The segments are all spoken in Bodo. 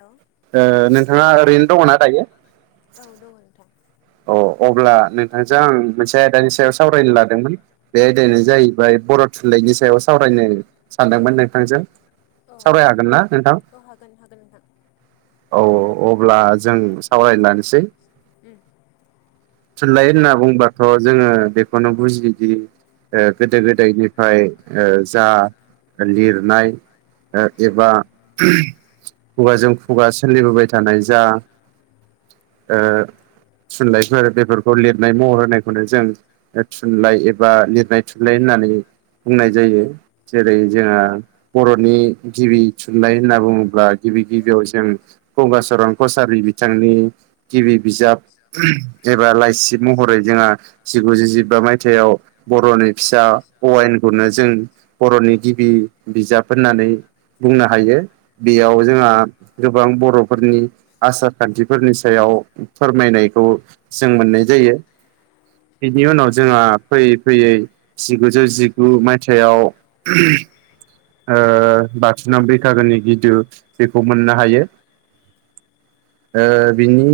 हेल' ओ नोंथाङा ओरैनो दङना दायो? औ दङ नोंथां। अ अब्ला नोंथांजों आं मोनसे आयदानि सायाव सावरायनो लादोंमोन बे आयदायानो जाहैबाय बर' थुनलाइनि सायाव सावरायनो सानदोंमोन नोंथांजों औ सावराय हागोन ना नोंथां? औ हागोन हागोन नोंथां औ अब्ला जों सावरायलानोसै उम थुनलाइ होनना बुंबाथ' जोङो बेखौनो बुजियोदि गोदो गोदायनिफ्राय जा लिरनाय एबा खुगाजों खुगा सोलिबोबाय थानाय जा ओ थुनलाय बेफोरखौ लिरनाय महर होनायखौनो जों थुनलाइ एबा लिरनाय थुनलाइ होननानै बुंनाय जायो जेरै जोंहा बर'नि गिबि थुनलाइ होनना बुङोब्ला गिबि गिबियाव जों गंगाचरन कसारि बिथांनि गिबि बिजाब लाइसि महरै जोंहा जिगुजु जिबा मायथयाव बर'नि फिसा अवान गु जों बर'नि गिबि बिजाब होननानै बुंनो हायो बेयाव जोंहा गोबां बर'फोरनि आसार खान्थिफोरनि सायाव फोरमायनायखौ जों मोननाय जायो बिनि उनाव जोंहा फैयै फैयै जिगुजौ जिगु मायथाइाव [inaudible] ओ बाथुनाव बैखाागोनि गिदु बेखौ मोननो हायो ओ बिनि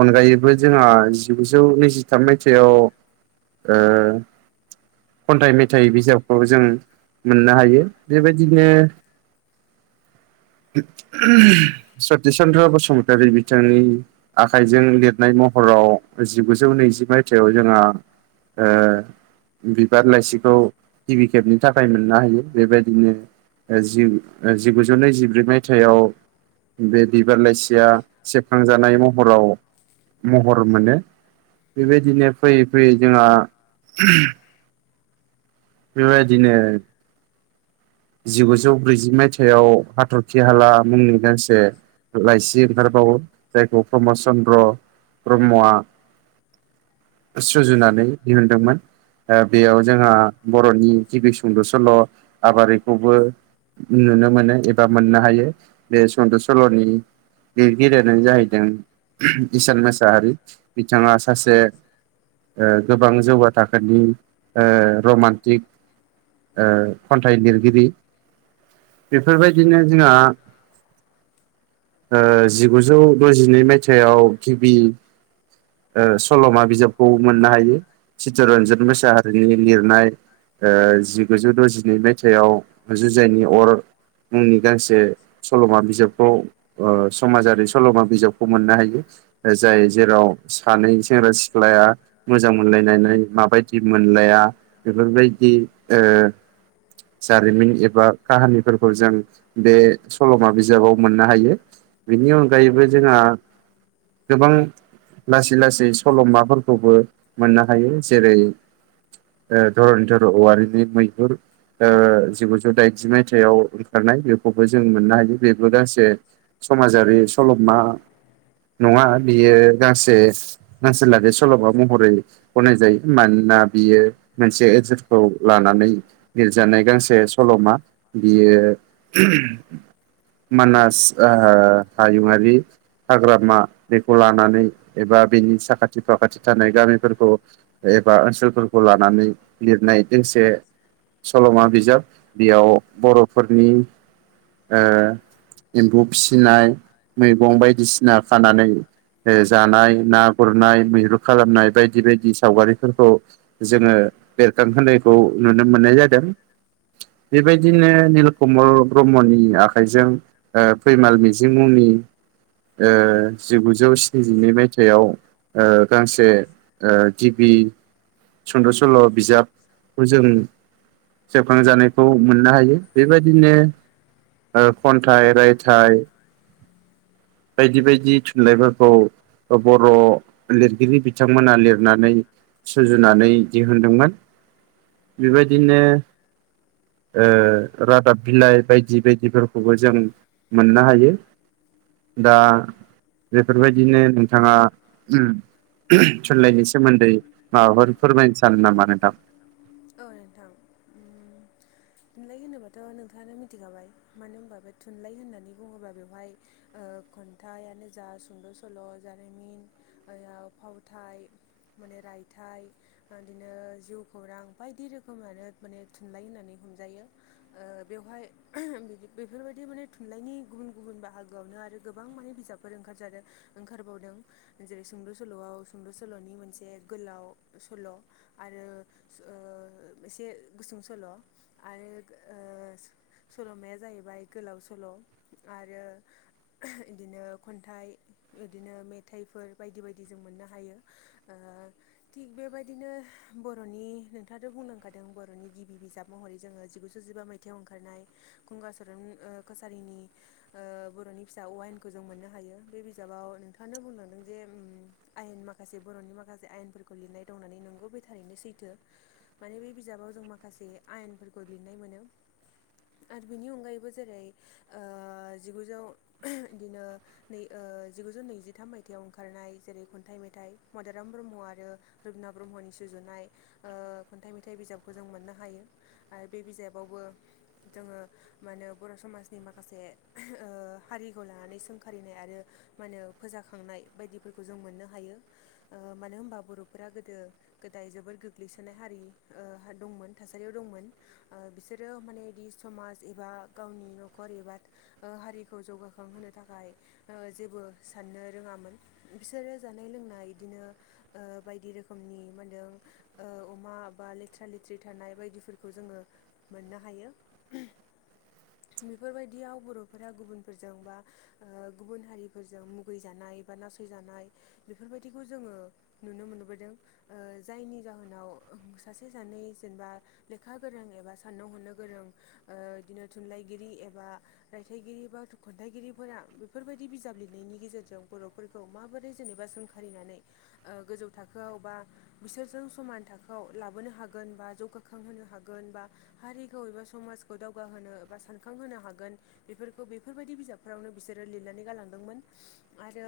अनगायैबो जोंहा जिगुजौ नैजिथाम मायथाइयाव खन्थाइ मेथाइ बिजाबखौ जों मोननो हायो बेबायदिनो [inaudible] सतिच चन्द्र बसुमतारी बिथांनि आखाइजों लिरनाय महर हराव जिगुजौ नैजि मायथाइाव जोंहा बिबार लाइसिखौ गिबि खेबनि थाखाय मोननो हायो बेबायदिनो जि जिगुजौ नैजिब्रै मायथाइयाव बे बिबार लाइसिया सेबखांजानाय महराव महर मोनो बेबायदिनो फैयै फैयै जोंहा बिबायदिनो जिगुजौ ब्रैजि मायथाइयाव हाथरखि हाला मुंनि गांसे लाइसि ओंखारबाव बावो‌ जायखौ प्रमद चन्द्र ब्रह्मआ सुजुनानै दिहुनदोंमोन बेयाव जोंहा बर'नि गिबि सुंद' सल' आबारि खौबो नुनो मोनो एबा मोननो हायो बे सुंद' सल'नि लिरगिरिनो जाहैदों इसान मोसाहारि बिथाङा सासे गोबां जौगा थाखोनि रमान्टिक ओ खन्थागिर गिरि बेफोरबायदिनो जोंहा ओ जिगुजौ द'जिनै मायथाइयाव गिबि सल'मा बिजाबखौ मोननो हायो चित्तरन्जन मोसाहारिनि लिरनाय ओ जिगुजौ द'जिनै मयथा सायाव जुजाइनि अर मुंनि गांसे सल'मा बिजाबखौ ओ समाजारि सल'मा बिजाबखौ मोननो हायो जाय जेराव सानै सेंग्रा सिख्लाया मोजां मोनलायनाय माबायदि मोनलाया बेफोरबायदि ओ जारिमिन एबा काहानिफोरखौ जों बे सल'मा बिजाबाव मोननो हायो बेनि अनगायैबो जोंहा गोबां लासै लासै सल'माफोरखौबो मोननो हायो जेरै धरनिधर औवारिनि मैहुर ओ जिगुजौ दाइनजि मायथाइयाव ओंखारनाय बेखौबो जों मोननो हायो बेबो गांसे स समाजारि सल'मा नङा बियो गांसे ओनसोलारि सल'मा महरै गनाय जायो। मानोना बियो मोनसे ओनसोलखौ लानानै लिरजानाय गांसे सलमा। बियो मानास आ हायुंआरि हाग्रामा बेखौ लानानै एबा बिनि साखाथि फाखाथि थानाय गामिफोरखौ एबा ओनसोलफोरखौ लानानै लिरनाय दोंसे सल'मा बिजाब। बेयाव बर'फोरनि ओ एम्फौ फिसिनाय, मैगं बायदिसिना खानानै ओ जानाय ना गुरनाय, मैहुर खालामनाय बायदि बायदि सावगारिफोरखौ जोङो बेरखांहोनाय खौ नुनो मोन दों। बेबायदिनो निल कमल ब्रह्मनि आखाइजों ओ फैमाल मिजिं मुंनि उम। ओ जिगुजौ स्निजिनै मायथाइयाव ओ गांसे ओ गिबि सुंद' स'ल बिजाबखौ जों सेबखां जानायखौ मोननो हायो बेबायदिनो ओ खन्थाइ रायथाइ बायदि बायदि थुनलाइफोरखौ बर' लिरगिरि बिथांमोना लिरनानै सुजुनानै दिहुनदोंमोन। बेबायदिनो ओ रादाब बिलाइ बायदि बायदिफोरखौबो जों मोननो हायो। दा बेफोरबायदिनो नोंथाङा उम थुनलाइनि सोमोन्दै माबाफोर फोरमायनो सानो नामा नोंथां? औ नोंथां ओम थुनलाइ होनोबाथ' नोंथाङानो मिथिखाबाय मानो होनबा बे थुनलाइ होननानै बुङोब्ला बेवहाय ओ ओ खन्थाइआनो जा सुंद सल', जारिमिन, राव, फावथाइ माने रायथाइ, ओदिनो जिउ खौरां बायदि रोखोमानो माने थुनलाइ होननानै हमजायो। ओ बेवहाय [unintelligible] बिबदि बेफोरबायदि दि माने थुनलाइनि गुबुन गुबुन बाहागोआवनो आरो गोबां माने बिजाबफोर ओंखाराजादों ओंखारबावदों। जेरै सुंद सल'आव सुंद सल'नि मोनसे गोलाव सल' आरो ओ एसे गुसुं सल' आरो ओ सल'माया जाहैबाय गोलाव सल' आरो इदिनो खन्थाइ इदिनो मेथाइफोर बायदि बायदि जों मोननो हायो। आ आ थिग बेबायदिनो बर'नि नोंथाङाथ' बुंलांंखादों बर'नि गिबि बिजाब महरै जोङो जिगुजौ जिबा मायथाइयाव ओंखारनाय गंगा सरन ओ कसारिनि ओ बर'नि फिसा हौवा अ आयेनखौ जों मोननो हायो। बे बिजाबाव नोंथाङा बुंदों जे ओम आयेन माखासे बर'नि माखासे आयेनफोरखौ लिरनाय दं होननानै नंगौ बे थारैनो सैथो। माने बे बिजाबाव जों माखासे आयेनफोरखौ लिरनाय मोनो। आरो बिनि अनगायैबो जेरै ओ जिगुजौ इदिनो नै ओ जिगुजौ नैजिथाम मायथाइयाव ओंखारनाय जेरै खन्थाइ मेथाइ मदाराम ब्रह्म आरो रुपनाथ ब्रह्मनि सुजुनाय [inaudible] थाइ मेथाइ बिजाबखौ जों मोननो हायो आरो बे बिजाबावबो जोङो मानो बर' समाज नि माखासे ओ हारिखौ लानानै सोंखारिनाय आरो मा होनो फोजाखांनाय बायदि फोरखौ जों मोननो हायो। ओ मानो होनबा बर'फोरा गोदो गोदाय जोबोद गो ग्लैसोनाय हारि ओ दंमोन थासारियाव दंमोन। ओ बिसोरो माने इदि समाज एबा गावनि न'खर एबा ओ हारिखौ जौगाखांहोनो थाखाय ओ जेबो साननो रोङामोन। बिसोरो जानाय लोंनाय इदिनो ओ बायदि रोखोमनि मानदों [inaudible] माबा लेथ्रा लेथ्रि थानाय बायदिफोरखौ जोङो मोननो हायो। बेफोरबायदियाव बर'फोरा गुबुनफोरजों बा गुबुन हारिफोरजों मुगै जानाय नाय बा नासय जानाय बेफोरबायदि खौ जोंओ नुनो मोनबोदों ओ जायनि जाहोनाव सासे सानै जेनेबा लेखा गोरों एबा साननो हनो गोरों ओ बिदिनो थुनलाइगिरि एबा रायथाइगिरि बा खन्थाइगिरिफोरा बेफोरबायदि बिजाब लिरनायनि गेजेरजों जों बर'फोरखौ माबोरै जेनेबा सोंखारिनानै गोजौ थाखोआव बा बिसोरजों समान थाखोआव लाबोनो हागोन बा जौगाखांहोनो हागोन बा हारिखौ एबा समाजखौ दावगाहोनों नो बा सानखांहोनो हागोन बेफोरखौ बेफोरबायदि बिजाबफोरावनो बिसोरो लिरनानै गालांदोंमोन। आरो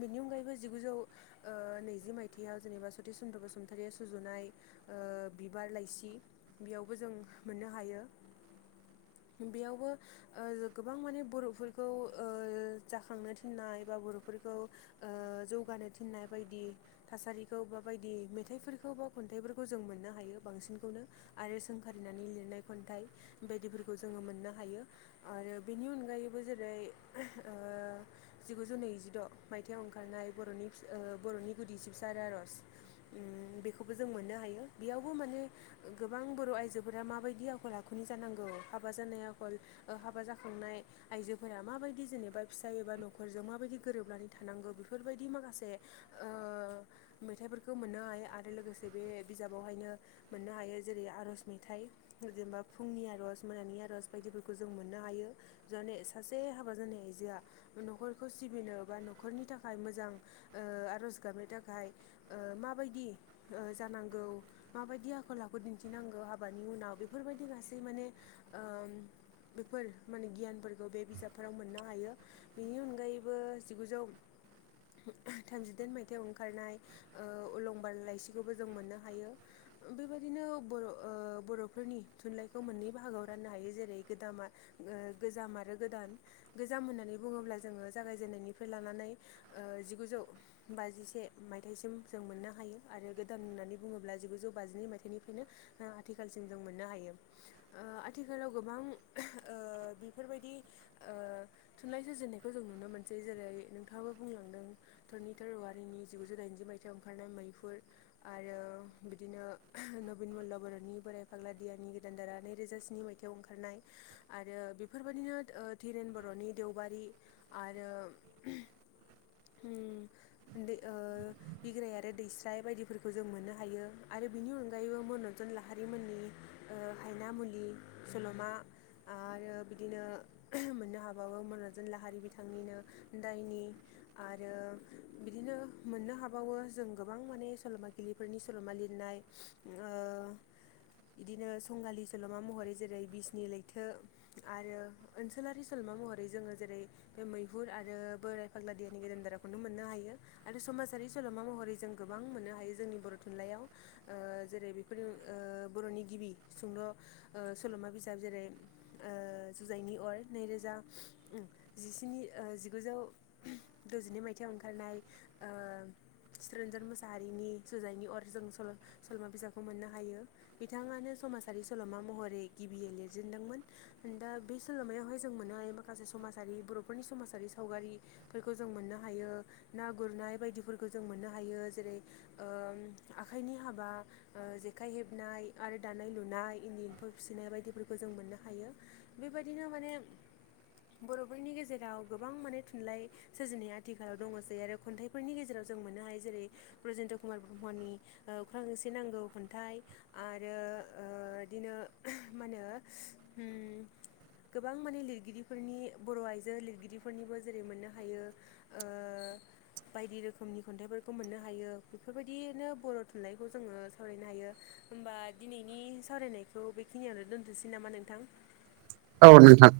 बिनि अनगायैबो जिगुजौ नैजि मायथाइयाव जेनेबा सतिस चन्द्र बसुमत थारिया सुजुनाय ओ बिबार लाइसि बेयावबो जों मोननो हायो। [inaudible] बेयावबो गोबां माने बर'फोरखौ ओ जाखांनो थिननाय बा बर'फोर खौ ओ जौगानो थिनाय बायदि थासारिखौ बा बायदि खन्थाइफोरखौ बा खन्थाइफोरखौ जों मोननो हायो बांसिनखौनो आरो सोंखारिनानै लिरनाय खन्थाइ बायदि फोरखौ जों मोननो हायो आरो बेनि अनगायैबो जेरै ओ जिगुजौ नैजिद' मायथाइाव ओंखारनाय बर'नि बर'नि गुदि सिबसा आरो आर'ज [inaudible] उम बेखौबो जों मोननो हायो बेयावबो माने गोबां बर' आइजोफोरा माबायदि आखल आखुनि जानांगौ हाबा जानाय आखल हाबा जाखांनाय आइजोफोरा माबायदि जेनेबा फिसाय एबा न'खरजों माब माबायदि गोरोबनानै थानांगौ बेफोरबायदि माखासे ओ मेथायफोर बे खौ मोननो हायो आरो लोगोसे बे बिजाबावहायनो मोननो हायो जेरै आर'ज मेथाइ जेनबा फुंनि आर'ज मोनानि आर'ज बायदिफोरखौ जों मोननो हायो जाने सासे हाबा जानाय आइजोआ न'खरखौ सिबिनो बा न'खरनि थाखाय मोजां आर'ज गाबनो थाखाय ओ [inaudible] माबायदि जानांगौ माबायदि आखल आखु दिन्थिनांगौ हाबानि उनाव बेफोरबायदि गासैबो माने ओम बेफोर माने गियानफोरखौ बे बिजाबफोराव मोननो हायो बेनि अनगायैबो जिगुजौ थामजिदाइन मायथायाइाव ओंखारनाय ओ अलंबार लाइसिखौबो जों मोननो हायो बेबायदिनो बर' बर'फोरनि थुनलाइखौ मोननै बाहागोव राननो हायो जेरै गोदामा ओ गोजाम आरो गोदान गोजाम होननानै बुङोब्ला जोङो जागायजेननायनिफ्राय लानानै जिगुजौ बाजिसे मायथाइसिम जों मोननो हायो आरो गोदान होननानै बुङोब्ला जिगुजौ बाजिनै मायथाइनिफ्रायनो आथिखालसिम जों मोननो हायो। ओ आथिखालाव गोबां ओ बेफोरबायदि ओ थुनलाइ जाजेननायखौ जों नुनो मोनसै जेरै नोंथाङाबो बुंलांदों धरनिधर वारिनि जिगुजौ दाइनजि माय खाथियाव ओंखारनाय मैहुर आरो बिदिनो नबिन मल्ल' बर'नि बोराय फाग्ला दियानि गोदान धारा रोजा स्नि मायथयाव ओंखारनाय आरो बेफोरबायदिनोेन दिरेन बर'नि देवबा बारि आरो उम दै ओ बिग्राय आरो दैस्राय बायदिफोरखौ जों मोननो हायो आरो बिनि अनगायैबो मनरन्जन लाहारिमोननि हायना मुलि सल'मा आरो बिदिनो मोननो हाबावो मन'रन्जन लाहारि बिथांनिनो दायनि आरो बिदिनो मोननो हा हाबावो जों गोबां माने सल'माागिरिलिफोरनि सल'मा लिरनाय ओ बिदिनो संगालि सल'मा महरै जेरै बिसनि लैथो आरो ओनसोलारि सल'मा महरै जोङो जेरै बे मैहुर आरो बोराय फाग्ला दियानि गोदान देराखौनो मोननो हायो आरो समाज रि सल'मा महरै जों गोबां मोननो हायो जोंनि बर' थुनलाइयाव ओ जेरै बेफोर ओ बर' नि गिबि सुंद' सल'मा बिजाब जेरै जुजाइनि अर नैरोजा जिस्नि जिगुजौ द'जिनै मायथाइयाव ओंखारनाय ओ [inaudible] चितरन्जन मुसाहारिनि जुजाइनि अर जों सल सलमा बिजाबखौ मोननो हायो बिथाङानो समाज जारि सलमा महरै गिबियै लिरजेनदोंमोन दा बे सलमायावहाय जों मोननो हायो माखासे समाजारि मनि बरफोरनि समारि सावगारिफोरखौ जों मोननो हायो ना गुरनाय बायदिफोर खौ जों मोननो हायो जेरै ओम आखाइनि हाबा ओ जेखाइ हेबनाय आरो दानाय लुनाय इन्दि एम्फौ फिसिनाय बायदिफोरखौ जों मोननो हायो बेबायदिनो माने बर'फोरनि गेजेराव गोबां माने थुनलाइ सोरजिनाया आथिखालाव दङसै आरो खन्थाइफोरनि गेजेराव जों मोननो हायो जेरै- ब्रजेन्द्र कुमार ब्रह्मनि ओ अख्रां गंसे नांगौ खन्थाइ आरो ओ ओ बिदिनो मा होनो ओम गोबां माने लिरगिरिफोरनि बर आइजो लिरगिरिफोरनिबो जेरै मोननो हायो ओ बायदि रोख खोमनि खन्थाइफोरखौ मोननो हायो बेफोरबायदियैनो बर थुनलाइखौ जोङो सावरायनो हायो होमबा दिनैनि सावरायनायखौ बेखिनियावनो दोनथसै नामा नोंथां औ नोंथां